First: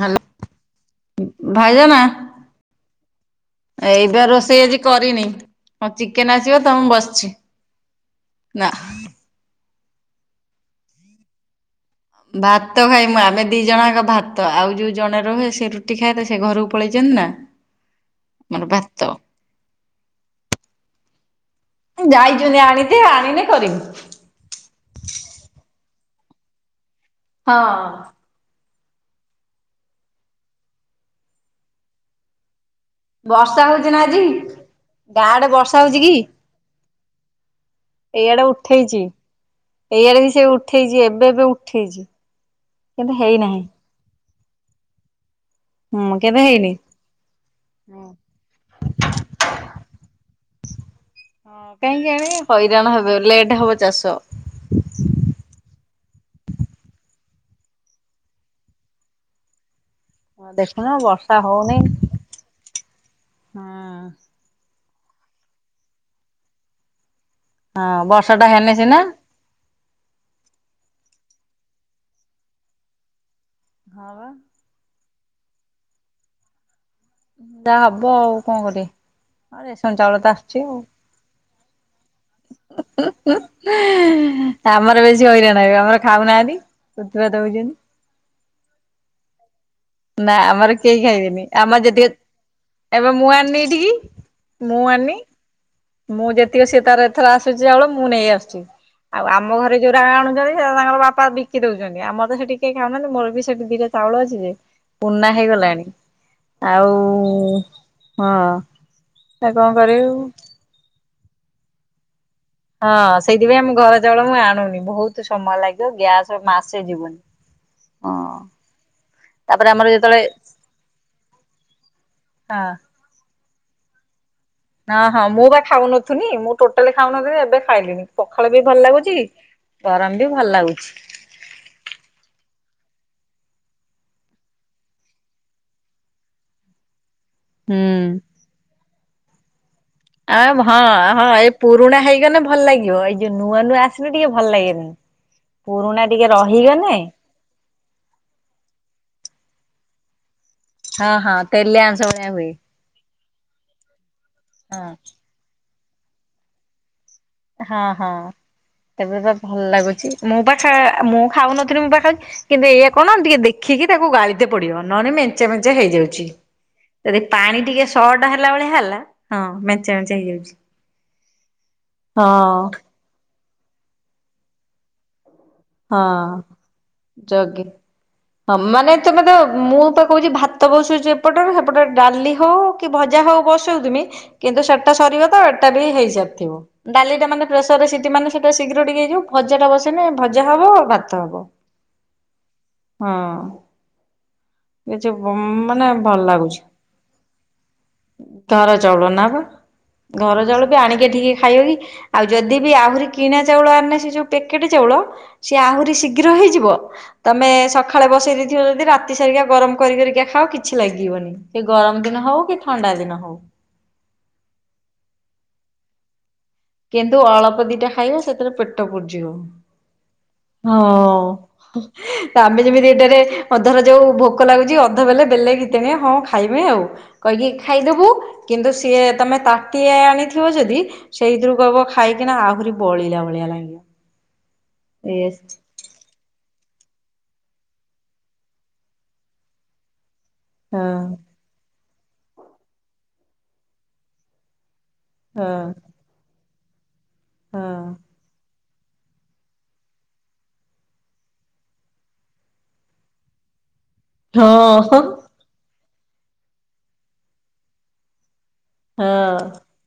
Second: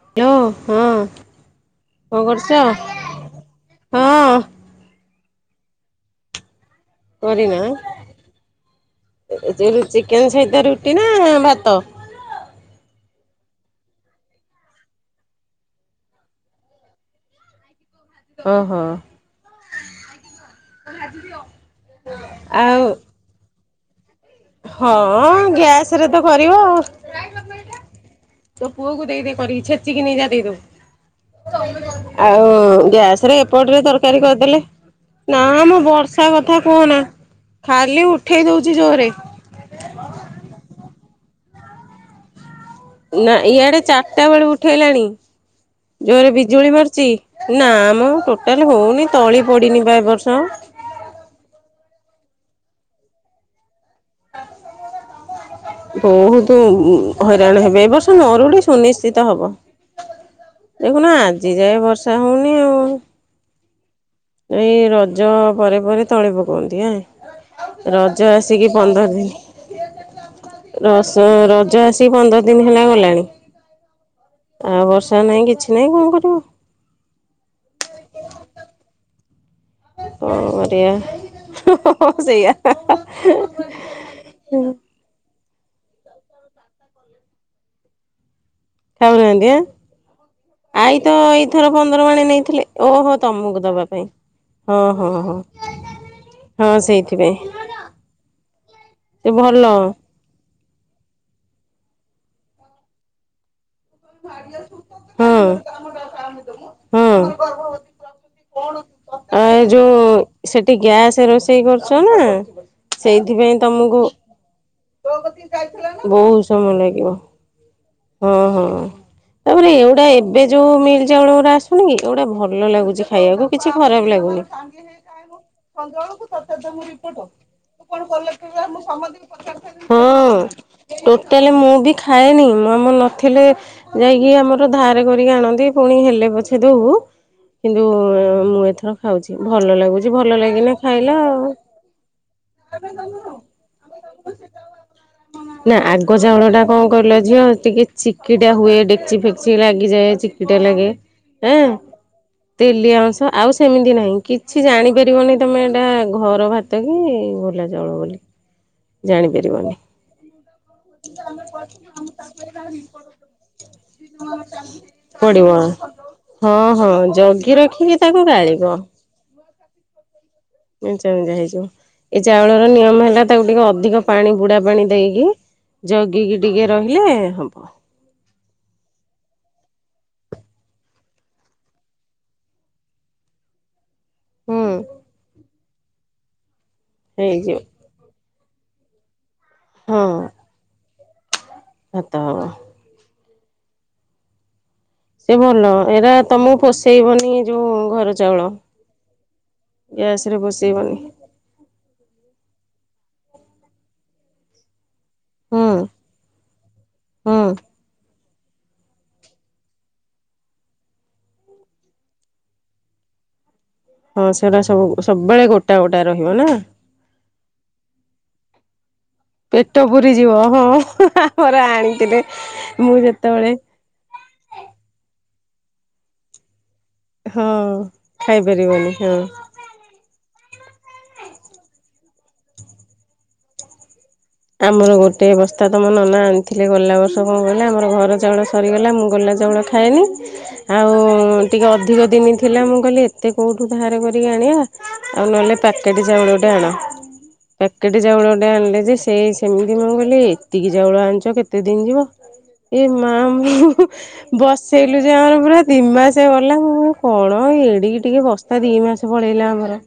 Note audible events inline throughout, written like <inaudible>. Hello ଉଁ, ଭାଉଜ ନା? କଣ କରୁଛ? ଏଇବା ହଁ ରୋଷେଇ ଆଜି କରିନି। ହଁ ଚିକେନ୍ ଆସିବ ତ ମୁଁ ବସିଛି। କରିନା ନା ଯେ ରୁ-ଚିକେନ୍ ସହିତ ରୁଟି ନା ଭାତ? ଭାତ ଖାଇମୁ ଆମେ ଦି ଜଣ ଯାକ ଭାତ। ଆଉ ଯୋଉ ଜଣେ ରହେ ସେ ରୁଟି ଖାଏ ତ ସେ ଘରକୁ ପଳେଇଚନି ନା। <inaudible> ମୋର ଓହୋ। ଭାତ। ଏ ଯାଇଚନ୍ତି ଆଉ ଆଣିତେ। ଆଣିନେ କରିବୁ। ହଁ ଗ୍ୟାସ୍ ରେ ତ କରିବ। ହଁ। ତୋ ପୁଅକୁ ଦେଇଦେ କରିକି। ଛେଚିକି ନେଇ ଯା ଦେଇଦବୁ। ଆଉ ଗ୍ୟାସ୍ ରେ ବର୍ଷା ଏପଟରେ ହଉଛି ନା ଆଜି ତରକାରୀ କରିଦେଲେ। ଗାଁ ନା ଆଡେ ମୋ ହଉଛି କି? ବର୍ଷା କଥା କୁହନା। ଖାଲି ଉଠେଇ ଦଉଚି ଜୋରେ। ଏଇଆରେ ବି ସେ ଉଠେଇଚି ଏବେ ଏବେ ଉଠେଇଛି। କିନ୍ତୁ ନା ହେଇନାହିଁ ଇଆଡେ ଚାରଟା ବେଳୁ ଉଠେଇଲାଣି। ହୁଁ ଜୋରେ କେବେ ବିଜୁଳି ହେଇନି। ମାରୁଚି। ନା ହଁ ମୋ ଟୋଟାଲ ହଉନି ତଳି ପଡିନି ବା ଏ ବର୍ଷ। <unintelligible> ହଁ କାହିଁକି କିଆଣେ ହଇରାଣ ହେବ। ଲେଟ୍ ହବ ଚାଷ। ବହୁତୁ ଉଁ, ହଇରାଣ ହେବେ ଏ ବର୍ଷ ମରୁଡି ସୁନିଶ୍ଚିତ ହବ। ହଁ ଦେଖୁନ ବର୍ଷା ଆଜି ଯାଏ ବର୍ଷା ହଉନି ଆଉ। ହଁ। ଏଇ ରଜ ପରେ ପରେ ତୋଳି ପକନ୍ତି ଆ,। ହଁ ରଜ ବର୍ଷା ଟା ଆସିକି ହେଲେ ସିନା ପନ୍ଦର ଦିନ, ରସ ରଜ ଆସିିକି ପନ୍ଦର ଦିନ ହେଲା ଗଲାଣି। ହଁ ବା। <unintelligible> ନାଇଁ କିଛି ନାଇଁ କଣ କରିବୁ? ଯାହା ହବ ଆଉ କଣ କରିବେ। ହଁ ରେସନ ଚାଉଳ ତ କଣ ଆସୁଚି ଆଉ। କରିବା। ହଁ ସେଇଆ। ଆମର <unintelligible> ଆମର ଖାଉନାହାନ୍ତି ଉତପାତ ହଉଚନ୍ତି। ଖାଉନାହାନ୍ତି ଆଁ। ନା ଆମର ଆଈ କେହି ତ ଖାଇବେନି। ଏଇଥର ଆମ ପନ୍ଦର ଯେତିକ ମାଣେ ନେଇଥିଲେ ଏବେ ଓହୋ ମୁଁ ତମକୁ ଆଣିନି ଦବା ଏଠିକି। ପାଇଁ। ହଁ ମୁଁ ହଁ ଆନି ହଁ ମୁଁ ଯେତିକି ହଁ ସିଏ ତାର ଏଥର ସେଇଥିପାଇଁ ଆସୁଛି ଚାଉଳ ମୁଁ ନେଇ ଆସୁଛି। ଆଉ ସେ ଆମ ଭଲ ଘରେ ଯୋରା ଆଣୁଛନ୍ତି ତାଙ୍କର ବାପା ବିକି ଦଉଛନ୍ତି ଆମ ତ ସେଠି କେଏ ଖାଉନାହାନ୍ତି ମୋର ବି ସେଠି ଦିଇଟା ଚାଉଳ ଅଛି ଯେ ପୁରୁଣା ହଁ। ହେଇଗଲାଣି। ହଉ ହଁ। ଗର୍ଭବତୀ ହଁ ତା କଣ କରିବୁ? ଆ ସେ ରୋଷେଇ କରୁଛ ନା? ହଁ ସେଇଥିପାଇଁ ଆମ ଘର ଚାଉଳ ମୁଁ ଆଣୁନି। ବହୁତ ସମୟ ଲାଗିବ ଗ୍ୟାସ ବହୁତ ମାସେ ଯିବନି। ଓ ହଁ ହୋ। ତାପରେ ଆମର ଏଉଡା ଯେତେବେଳେ ଏବେ ଯୋଉ ମିଲ ଚାଉଳ ଏଉରା ଆସୁନି କି ଏଗୁଡା ଭଲ ହଁ ଲାଗୁଛି ଖାଇବାକୁ କିଛି ଖରାପ ଲାଗୁ ସାଙ୍ଗେ ହଁ ହଁ ସାଙ୍ଗ ମୁଁ ବା ଖାଇବାକୁ <unintelligible> ଖାଉନଥୁନି ଳକୁ ମୁଁ ତତେ ଟୋଟାଲି ରିପୋର୍ଟ ଖାଉନଥିଲି ଏବେ ତୁ ଖାଇଲିଣି କଣ ପଖାଳ ବି କଲେକ୍ଟ ଭଲ ମୁଁ ଲାଗୁଛି ସମ ଗରମ ବି ଭଲ ଲାଗୁଛି ହୁଁ ଟୋଟାଲି ମୁଁ ବି ଖାଏନି। ମାମୁଁ ନଥିଲେ ଯାଇକି ଆମର ଧାର କରିକି ଆଣନ୍ତି ପୁଣି ହେଲେ ପଛେ ଦଉ। କିନ୍ତୁ ହୁଁ। ମୁଁ ଏଥର ଖାଉଛି ଭଲ ଲାଗୁ ଆ ଭା ହଁ ଏଇ ପୁରୁଣା ହେଇଗଲେ ଭଲ ଲାଗିବ ଏଇ ଯୋଉ ନୂଆ ନୂଆ ଆସିନେ ଟିକେ ଭଲ ଲାଗେନି। ନା ପୁରୁଣା ଆଗ ଟିକେ ଚାଉଳ ଟା କଣ ରହିଗଲେ କିଲ ଝିଅ ଟିକେ ଚି ଚିକିଟା ହୁଏ ଡେକଚି ଫେକ୍ଚି ଲାଗିଯାଏ ଚିକିଟା ଲାଗେଁ ହଁ ହଁ ଆ। ତେଲିଆ ଅଂଶ ଭଳିଆ ହୁଏ ତେଲିଆ ଅଂଶ ଆଉ ସେମିତି ନାହିଁ କିଛି ହଁ ଜାଣିପାରିବନି ତମେ ଏଇଟା ଘର ଭାତ କି ଗୋଲା ଚାଉଳ ବୋଲି। ତେବେ ତ ଭଲ ଜାଣିପାରିବନି। ଲାଗୁଛି ମୁଁ ତ ଖାଏ ମୁଁ ଖାଉନଥିଲି ମୁଁ ପା ଖାଉ କିନ୍ତୁ ଏଇଆ କଣ ଟିକେ ଦେଖିକି ତାକୁ ଗାଳିିତେ ପଡିବ ନହେଲେ ମେଞ୍ଚେ ପଡିବ ମେଞ୍ଚେ ହେଇଯାଉଛି ହଁ ହଁ ଯଦି ଜଗି ପାଣି ଟିକେ ରଖିକି ତାକୁ ସର୍ଟ ହେଲା ଗାଳିବ ଭଳିଆ ହେଲା ଲା ହଁ ମେଞ୍ଚା ମେଞ୍ଚା ହେଇଯାଉଛି। ମେଞ୍ଚା ମେଞ୍ଚା ହେଇଯିବ ଏଇ ହଁ ଚାଉଳର ନିୟମ ହେଲା ତାକୁ ଟିକେ ଅଧିକ ପାଣି ବୁଡା ପାଣି ଦେଇକି ହଁ ଜଗିକି ଟିକେ ରହିଲେ ଜଗି ହବ। ହଁ ମାନେ ତମେ ତ ମୁଁ ପା କହୁଛି ଭାତ ବସୁଛି ଏପଟରେ ସେପଟ ଡାଲି ହଉ କି ଭଜା ହଉ ବଶୁଥିମି ହୁଁ କିନ୍ତୁ ସେଟା ସରିବ ତ ଏଟା ବି ହେଇସାରିଥିବ ଡାଲି ଟା ମାନେ ହେଇଯିବ ପ୍ରେସର ସିଟି ମାନେ ସି ଟେ ଶୀଘ୍ର ଟିକେ ହେଇଯିବ ଭଜା ବସେଇନେ ହଁ ଓ ଭାତ ହବ। ଭାତ ହବ। ହଁ। ଏ ଯୋଉ ସେ ମ ଭଲ ମାନେ ଏରା ଭଲ ତମକୁ ଲାଗୁଛି ପୋଷେଇବନି ଯୋଉ ଘର ଚାଉଳ। ଦର ଚାଉଳ ନା ପା ଗ୍ୟାସ ରେ ଘର ଚାଉଳ ପି ପୋଷେଇବନି ଆଣିକି ଠିକେ ଖାଇବ ପି ଆଉ ଯଦି ବି ଆହୁରି କିଣା ଚାଉଳ ଆଣିନେ ସେ ଯୋଉ ପ୍ୟାକେଟ୍ ଚାଉଳ ସିଏ ହୁଁ ଆହୁରି ଶୀଘ୍ର ହେଇଯିବ ହୁଁ ତମେ ସଖାଳେ ବସେଇ ଥିବ ଯଦି ରାତି ସାରିକା ଗରମ କରି କରିକି ଖାଅ କିଛି ଲାଗିବନି ସେ ଗରମ ଦିନ ହଉ କି ଥଣ୍ଡା ଦିନ ହଉ। ହଁ ସେଟା ସବୁ ସବୁବେଳେ ଗୋଟା ଗୋଟା ରହିବ ନା? କିନ୍ତୁ ଅଳପଦି ଟା ଖାଇବ ସେଥିରେ ପେଟ ପୁ ଯିବ ପେଟ ପୁରିଯିବ ହଁ ଆମର ହଁ ଆଣିଥିଲେ ଆମେ ଯେମିତି ମୁଁ ଏଟାରେ ଯେତେବେଳେ ଅଧର ଯୋଉ ଭୋକ ଲାଗୁଛି ଅଧ ବେଲେ ବେଲେ ଘିତି ଆଣିବେ ହଁ ଖାଇବେ ଆଉ କଇକି ହଁ ଖାଇଦବୁ କିନ୍ତୁ ଖାଇପାରିବନି ସିଏ ହଁ। ତମେ ତା ପୁଅ ଅ ବ ଯଦି ସେଇ ଦୁ ଡବ ଖାଇକିନା ଆହୁରି ବଳିଲା ଭଳିଆ ଲାଗିଲା ଆମର ଗୋଟେ ବସ୍ତା ତମର ନନା ଆଣି ହେଲେ ଗଲା ବର୍ଷ କଣ ଗଲା ଆମର ଘର ଚାଉଳ ସରିଗଲା ମୁଁ ଗଲା ଚାଉଳ ଖାଏନି। ଆଉ ଟିକେ ଅଧିକ ଦିନ ଥିଲା ମୁଁ କହିଲି ଏତେ କୋଉଠୁ ଧାରେ କରିକି ଆଣିବା ଆଉ ହଁ ନହେଲେ ପ୍ୟାକେଟ ଚାଉଳ ଟା ଆଣ ପ୍ୟାକେଟ ଚାଉଳ ଟେ ଆଣିଲେ ସେ ସେମିତି ମୁଁ କହିଲି ଏତିକି ଚାଉଳ ଆଣିଛ କେତେ ଦିନ ଯିବ ଏ ମା ମୁଁ ହୁଁ ହୁଁ। ହଁ ବସେଇଲୁ ଯେ ଆଉ ପୁରା ଦି ମାସେ ଗଲା ମୁଁ କଣ ଏଡିକି ଟିକେ ବସ ତା ଦି ମାସ ପଳେଇଲା ହଁ। ଆମର।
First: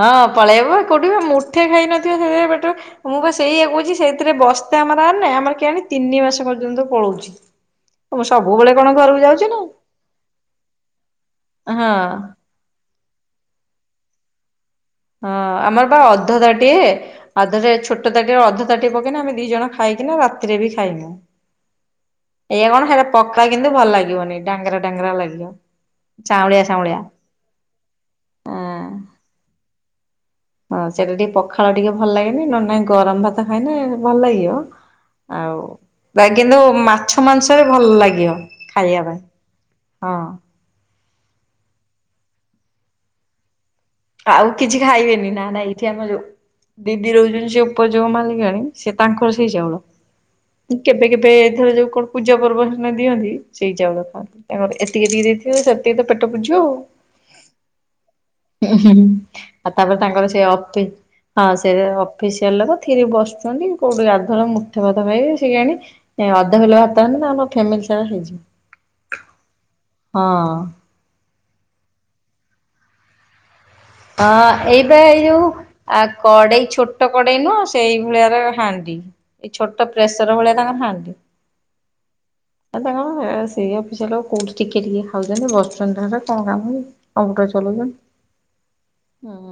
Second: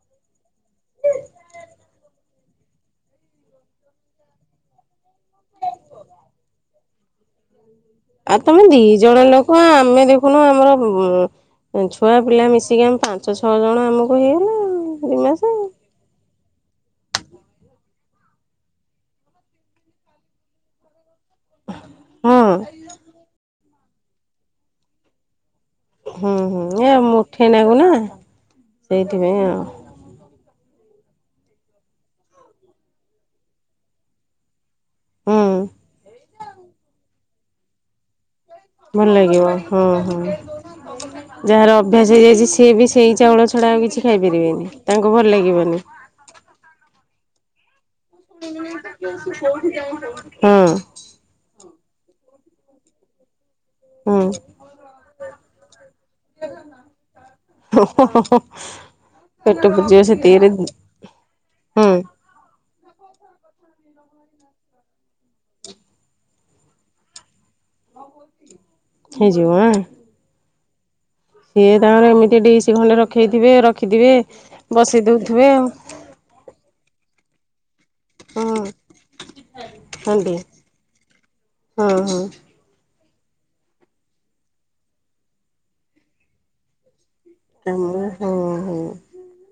ହଁ ପଳେଇବ କୋଉଠି ମୁଠେ ଖାଇ ନଥିବ <unintelligible> ପେଟ ମୁଁ ପା ସେଇୟା କହୁଛି ସେଥିରେ ବସ୍ ଆମର ଆଣିନେ ଆମର କେ ଆଣି ତିନି ମାସ ପର୍ଯ୍ୟନ୍ତ ପଳଉଛି। ମୁଁ ଆଉ ତମେ ସବୁବେଳେ ଦି କଣ ଘରକୁ ଜଣ ଯାଉଛି ନା ଲୋକ ଆମେ ଦେଖୁନ ଆମର ଉ ଛୁଆ ହଁ। ପିଲା ମିଶିକି ଆମେ ପାଞ୍ଚ ଛଅ ଜଣ ଆମକୁ ହେଇଗଲା ଆଉ। ଦି ମାସେ। ହଁ ଆମର ବା ଅ ଅଧ ତାଟିଏ ଆଉ ତା ଦେହରେ ଛୋଟ ତାଟିରେ ଅଧ ତାଟିଏ ପକେଇନା ଆମେ ଦି ଜଣ ଖାଇକିନା ରାତିରେ ବି ଖାଇନୁ। ହଁ ଏଇଆ କଣ ସେଇଟା ପଖାଳ କିନ୍ତୁ ଭଲ ଲାଗିବନି ଡାଙ୍ଗରା ଡାଙ୍ଗରା ଲାଗିବ। ହୁଁ ହୁଁ ଚାଉଁଳିଆ ଏ ଚାଉଁଳିଆ। ମୁଠେଇ ନାଗୁନା ସେଇଥିପାଇ ଆଉ। ହଁ ସେଟା ଟିକେ ପଖାଳ ଟିକେ ଭଲ ଲାଗେନି ନ ନାଇଁ ଗରମ ଭାତ ଖାଇନେ ଭଲ ଲାଗିବ। ହୁଁ ଆଉ କିନ୍ତୁ ମାଛ ମାଂସରେ ଭଲ ଲାଗିବ। ଖାଇବା ଭଲ ପାଇଁ ଲାଗିବ ହଁ ହଁ। ଯାହାର ଅଭ୍ୟାସ ହେଇଯାଇଛି ସିଏ ବି ସେଇ ଚାଉଳ ଛଡା ଆଉ କିଛି ଆଉ ଖାଇପାରିବେନି କିଛି ତାଙ୍କୁ ଭଲ ଖାଇବିନି ନା ନା ଲାଗିବନି। ଏଇଠି ଆମର ଯୋଉଁ ଦିଦି ରହୁଛନ୍ତି ସେ ଉପଯୋଗ ମାନିଲାନି ସେ ତାଙ୍କର ସେଇ ହଁ ଚାଉଳ କେବେ କେବେ ଏଥର ଯୋଉଁ କଣ ପୂଜା ପର୍ବ ହେଲେ ଦିଅନ୍ତି। ସେଇ ଚାଉଳ ହୁଁ ଖାନ୍ତି ତାଙ୍କର ଏତିକି ଦି ଦେଇଥିବ ସେତିକି ତ ପେଟ ପୁଝିବ ଆଉ। ଓ ହଁ ହଁ। ଉହୁଁ ଆଉ ତାପରେ ତାଙ୍କର ସେ ହୁଁ ଅପି ହଁ ସେ ଅଫିସିଆଲ ଥିରି ବସୁଛନ୍ତି। କୋଉଁଠି ଆର ଥର ମୁଠେ ଭାତ ଖାଇ ସେ ଆଣି ଅଧ କିଲୋ ଭାତ ଆଣ ଆମ ଫ୍ୟାମିଲି ସାରା ହେଇଯିବ। ହେଇଯିବ ଆଁ। ହଁ। ସିଏ ତାଙ୍କର ଏମିତି ଡିଶି ଖଣ୍ଡେ ରଖେଇଥିବେ। ରଖିଥିବେ ହଁ ବସେଇ ଏଇପା ଏଇ ଦଉଥିବେ ଯୋଉଁ ଆଉ କଡେଇ ଛୋଟ କଡେଇ ନୁହଁ। ସେଇ ଭଳିଆରେ ହଁ ହାଣ୍ଡି ଏଇ ଛୋଟ ହାଣ୍ଡି ପ୍ରେସର ଭଳିଆ ତାଙ୍କର ହାଣ୍ଡି। ହଁ ହଁ। ଏତେ କଣ ସେଇ ଅଫିସ କୋଉଁଠି ଟିକେ ଟିକେ ଖାଉଛନ୍ତି ବସୁଛନ୍ତି ହେଟେ କଣ କାମ କି। <unintelligible> ଚଲବ ଆମର ହଁ ହଁ ହୁଁ।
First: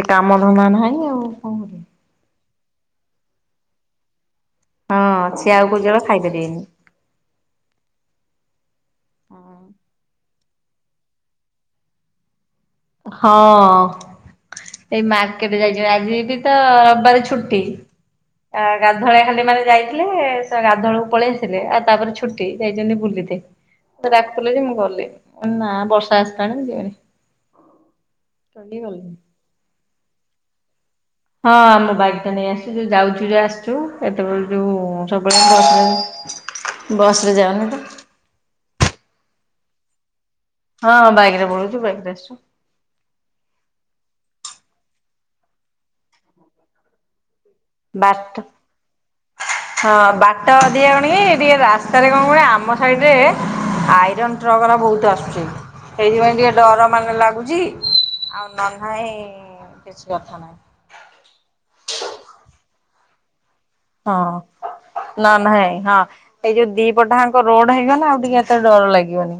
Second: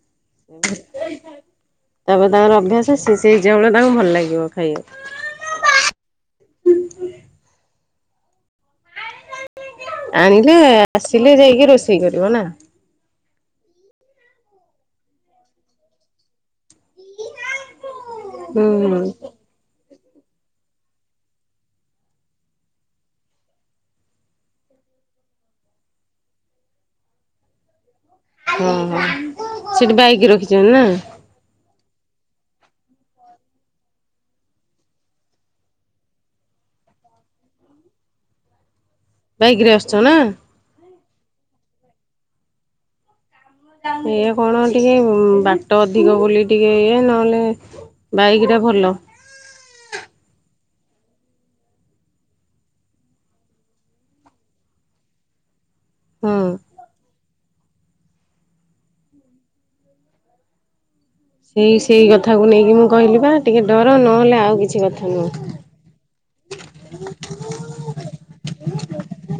ଏ କାମ ଧନ୍ଦା ନାହିଁ ଆଉ କଣ କରିବେ? ତାପରେ ତାଙ୍କର ଅଭ୍ୟାସ ସେଇ ଚାଉଳ ତାଙ୍କୁ ଭଲ ଲାଗିବ। ଖାଇବାକୁ ହଁ ସେ ଆଉ କୋଉଁ ଚାଉଳ ଖାଇପାରିବେନି। ହଁ। ଆଣିଲେ ଆସିଲେ ଯାଇକି ରୋଷେଇ କରିବ ନା। ହଁ ଏଇ ମାର୍କେଟ ଯାଇଛି ଆଜି ବି ତ ରବିବାର ଛୁଟି। ଆ ହୁଁ ହୁଁ ଗାଧଳିଆ ଖାଲି ମାନେ ଯାଇ ଥିଲେ ସେ ଗାଧଉଳକୁ ପଳେଇ ଆସିଥିଲେ ଆଉ ତାପରେ ଛୁଟି ଯାଇଛନ୍ତି ବୁଲିତେ। ମତେ ଡାକୁୁଥିଲେ ଯେ ମୁଁ ଗଲିନି ନାଁ ବର୍ଷା ଆସିଲାଣି ମୁଁ ଯିବିନି। ହୁଁ କହିକି ଗଲିନି। ସେଠି ବାଇକି ରଖିଛନ୍ତି ନା। ହଁ ଆମ ବାଇକ ଟା ନେଇ ଆସିଛୁ ଯୋଉଁ ଯାଉଛୁ ଯେ ଆସିଛୁ ଏତେବେଳେ ଯୋଉଁ ସବୁବେଳେ ବସ ରେ ଯାଅନି ତ? ବାଇକରେ ଆସୁଚ ନା? ହଁଁ ବାଇକ ରେ ପଳଉଚୁ ବାଇକ ରେ ଆସୁଚୁ। ଇଏ କଣ ଟିକେ ବାଟ ଅଧିକ ବୋଲି ଟିକେ ଇଏ ନହେଲେ ବାଟ ବାଇକ୍ ଟା ଭଲ ହଁ ବାଟ <unintelligible> ଟିକେ ରାସ୍ତାରେ କଣ କହେ ଆମ ସାଇଡ ରେ ଆଇରନ୍ ଟ୍ରକ ରା ବହୁତ ଆସୁଛି ସେଇଥିପାଇଁ ହଁ ଟିକେ ଡର ମାନେ ଲାଗୁଛି ଆଉ ନ ନାଇଁ କିଛି କଥା ନାହିଁ। ସେଇ ସେଇ କଥାକୁ ନେଇକି ମୁଁ କହିଲି ପା। ହଁ ନା ନାଇଁ ହଁ ଏଇ ଯୋଉଁ ଦିପଟ ରୋଡ ହେଇଗଲା ଆଉ ଟିକେ ଏତେ ଡର ଲାଗିବନି।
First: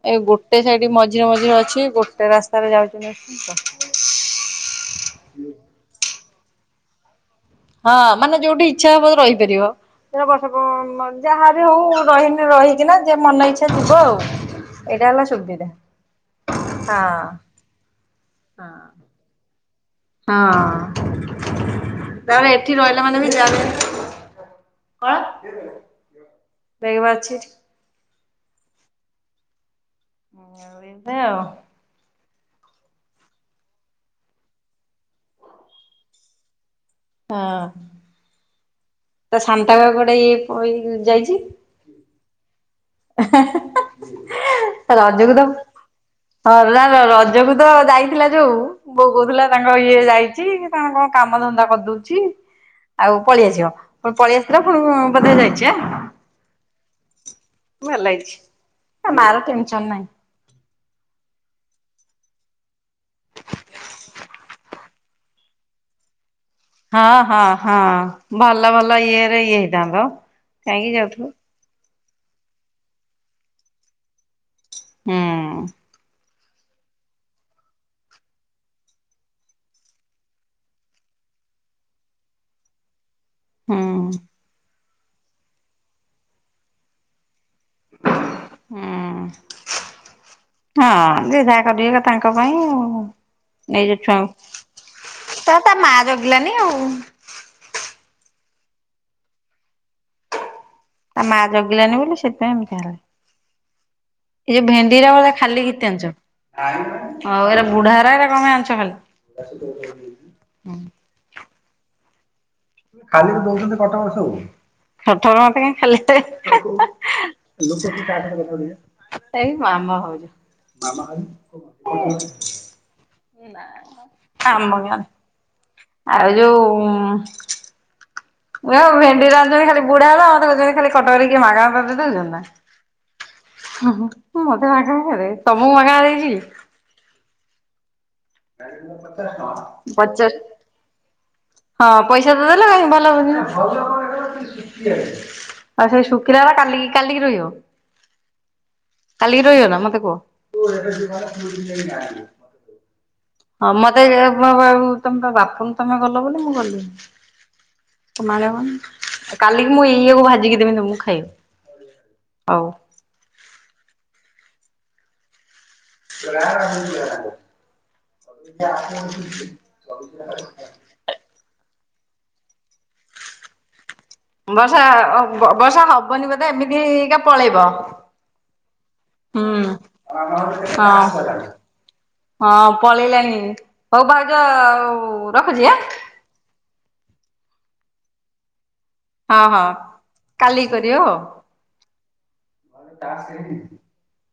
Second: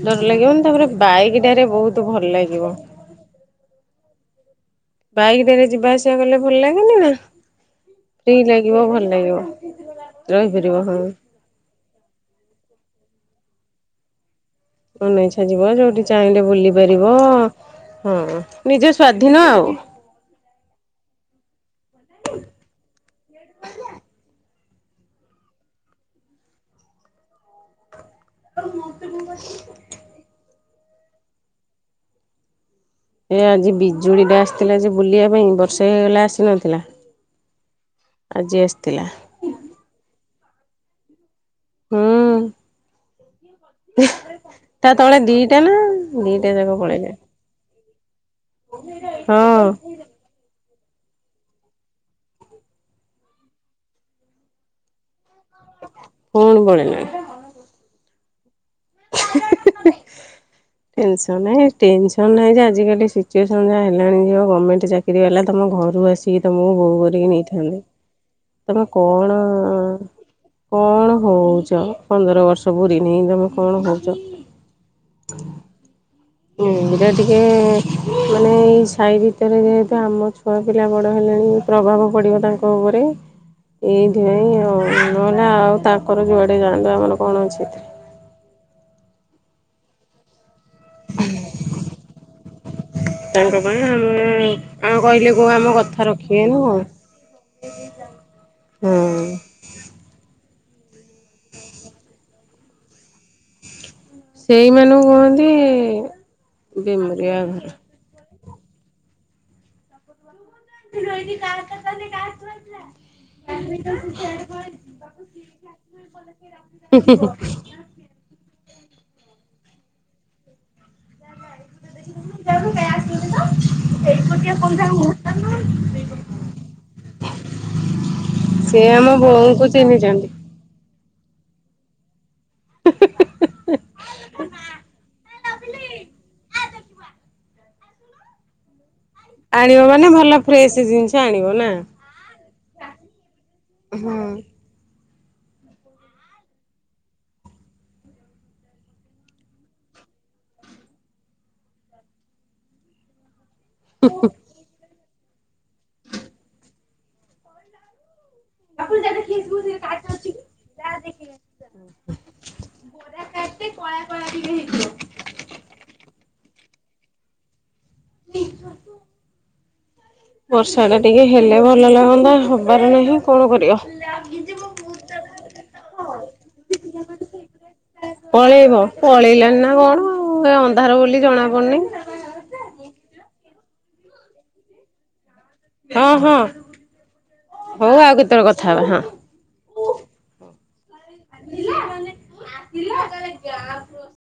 ଡର ଏଇ ଗୋଟେ ଲାଗିବନି ତାପରେ ସାଇଡ ମଝିରେ ବାଇକ୍ ମଝିରେ ଟାରେ ଅଛି ବହୁତ ଭଲ ଗୋଟେ ଲାଗିବ। ରାସ୍ତାରେ ଯାଉଛନ୍ତି ‌। ବାଇକ ଟାରେ ଯିବା ଆସିବା କଲେ ଭଲ ଲାଗେନି ନା। ହଁ ଫ୍ରି ମାନେ ଯୋଉଁଠି ଲାଗିବ ଇଚ୍ଛା ଭଲ ହବ ଲାଗିବ। ରହିପାରିବ। ରହିପାରିବ ହଁ ବର୍ଷ ଯାହା ବି ହଉ ରହିନି ରହିକିନା ମନ ଇଛା ଯିବ ଆଉ। ଏଇଟା ହେଲା ମନଇଛା ସୁବିଧା ଯିବ ଯୋଉଠି ଚାହିଁଲେ ବୁଲି ହଁ। ପାରିବ। ହଁ ହଁ ନିଜ ସ୍ଵାଧୀନ ଆଉ। ହଁ- ନାଇଁ ଏଠି ରହିଲା ମାନେ ବି ଯାଇ କଣ ବେଗ ବା ଅଛି ଏଠି। ଆଉ ମ ତେ ବୋଉ କରିଥାନ୍ତ। ହଁ ଏମିତି ଆଉ। ଏ ଆଜି ବିଜୁଳିଟା ଆସିଥିଲା ଯେ ବୁଲିବା ପାଇଁ, ବର୍ଷେ ହେଇଗଲା ଆସିନଥିଲା। ଆଜି ଆସିଥିଲା ତା ସାନ୍‌ଟା ବା କୁଆଡେ ଇଏ ପଳେଇଯାଇଛି? ହୁଁ। ତା <unintelligible> ତଳେ ରଜକୁ ତ ଦିଟା ନା ଦିଟା ହେ ଯାକ <unintelligible> ପଳେଇଲା ରଜକୁ ତ ଯାଇ ଥିଲା ଯୋଉ, ବୋଉ କହୁଥିଲା ତାଙ୍କର ହଁ ଇଏ ଯାଇଚି। କଣ କଣ କାମ ଧନ୍ଦା କରିଦଉଚି ଆଉ ପଳେଇଆସିବ, ପୁଣି ପଳେଇ ଆସିଥିଲା ଫୁଣି କଣ ପୁଣି ପଳେଇଲାଣି। ଭଲ ହେଇଛି, ତା ମାର ଟେନ୍‌ସନ୍ ନାହିଁ। ଟେନ୍‌ସନ୍ ନାହିଁ ଟେନ୍‌ସନ୍ ନାହିଁ ଯେ ଆଜି କାଲି ସିଚୁଏସନ୍‌ ଯାହା ହେଲାଣିି, ଯୋ ଗମେଣ୍ଟ ଚାକିରିଆ ବାଲା ତମ ଘରୁ ଆସି କି ତମକୁ ବୋହୁ ହଁ କରିକି ହଁ ହଁ ନେଇଥାନ୍ତେ। ଭଲ ତମେ ଭଲ କଣ ଇଏରେ ଇଏ ଅ ହେଇଥାନ୍ତ କାହିଁକି କଣ ଯାଉଥିବ ହଉଚ ପନ୍ଦର ବର୍ଷ ପୁରିନି, ତମେ କଣ ହଉଚ? ହୁଁ। ହୁଁ। ଏଇଟା ଟିକେ ମାନେ ଏଇ ସାହି ଭିତରେ ଯେହେତୁ, ଆମ ଛୁଆ ପିଲା ବଡ଼ ହେଲେଣି ପ୍ର ପ୍ରଭାବ ପଡିବ ତାଙ୍କ ଉପରେ। ହୁଁ ଏଇଥିପାଇଁ ଆଉ ନହେଲେ ଆଉ, ତାଙ୍କର ଯୁଆଡେ ଯାଆନ୍ତୁ ଆମର କଣ ଅଛି। ଏଥିରେ ହୁଁ- ହଁ ଯିଏ ଯାହା କରିବେ ତାଙ୍କ <unintelligible> ତାଙ୍କ ଗାଁ, ନେଇଯ ଆମେ ଛୁଆଙ୍କୁ ଆମେ କହିଲେ କୋଉ ତା ଆମ ତା ମା କଥା ରଖିବେ ଜଗିଲାନି ନା ଆଉ କଣ? ହୁଁ। ତା ମା ଜଗିଲାନି ବୋଲି ସେଥିପାଇଁ ଏମିତି ହେଲେ। ଏ ଯୋଉ ସେଇମାନଙ୍କୁ ଭେଣ୍ଡିର କୁହନ୍ତି ଖାଲି ଘିତି ଆଣିଛ। ବିମରିଆ ଆଉ ଏଗୁଡା ଘର। ବୁଢା ଆରା ଯା କଣ ଆଣିଛ ଖାଲି? କଣ ଏମିତି ରହିଛି? କାତ ତାନି କାତୁ ରହିଵୁ। ଖାଲି ବି ଦଉଛନ୍ତି କଟକ ସବୁ। କଥା ହେବା ପାଇଁ ଖାଲି ହେଁ -ହେ। ଏଇ ମାମା ଭାଉଜ ଆମ ଗାଁ। ଆଉ ଯୋଉ ମୁଁ କହିଲି ସେ ହଉ ଆମ ଭେଣ୍ଡି ରାନ୍ଧିଲେ ବୋଉଙ୍କୁ ଖାଲି ବୁଢା ହବ ଚିହ୍ନିଛନ୍ତି। ଅଧ କେଜିଟେ, ଖାଲି କଟକରେ କିଏ ମାଗଣା ତତେ ଦେଉଚନ୍ତି ନା। ହୁଁ- ହୁଁ ମତେ ମଗେଣା ଦେଲେ, ତମକୁ ମଗେଣା ଦେଇଚି କି? <unintelligible> ଆଣିବ ମାନେ ପଚାଶ ଭଲ ଫ୍ରେଶ୍‌ ଜିନିଷ ଆଣିବ। ନା। ହଁ ପଇସା ତ ଦେଲ ଭଲ ଆଉ ହୁଁ। ସେ ଶୁଖିଲା ବା କାଲି କାଲିକି ରହିବ। କାଲିକି ରହିବ ନା ମତେ କୁହ। ହଁ ମତେ <unintelligible> ତମ ବାପଙ୍କ ତମେ ଗଲ ବୋଲି ମୁଁ ଗଲି। କାଲିକି ମୁଁ ଏଇଆକୁ ଭାଜିକି ଦେବି ତମକୁ ଖାଇଆକୁ। ହଉ। <unintelligible> କଳା କଳା ଟିକେ ହେଇିଥିବ। <unintelligible> ବର୍ଷାଟା ଟିକେ ହେଲେ ଭଲ ଲାଗନ୍ତା, ହବାର ନାହିଁ କଣ କରିବ। ବର୍ଷା ପଳେଇ ବ ବର୍ଷା ହବନି ପଳେଇଲାଣିି ବୋଧେ ନା ଏମିତିକା ପଳେଇବ। କଣ ଆଉ, ଏ ହୁଁ ଅନ୍ଧାର ବୋଲି ହଁ ଜଣା ପଡୁନେଇ। ହଁ ପଳେଇଲାଣି ହୋଉ ଭାଉଜ ଆଉ ହଁ ହଁ ହୋଉ ଆଉ କେତେବେଳେ କ ହଁ ହଁ କାଲିକି <inaudible>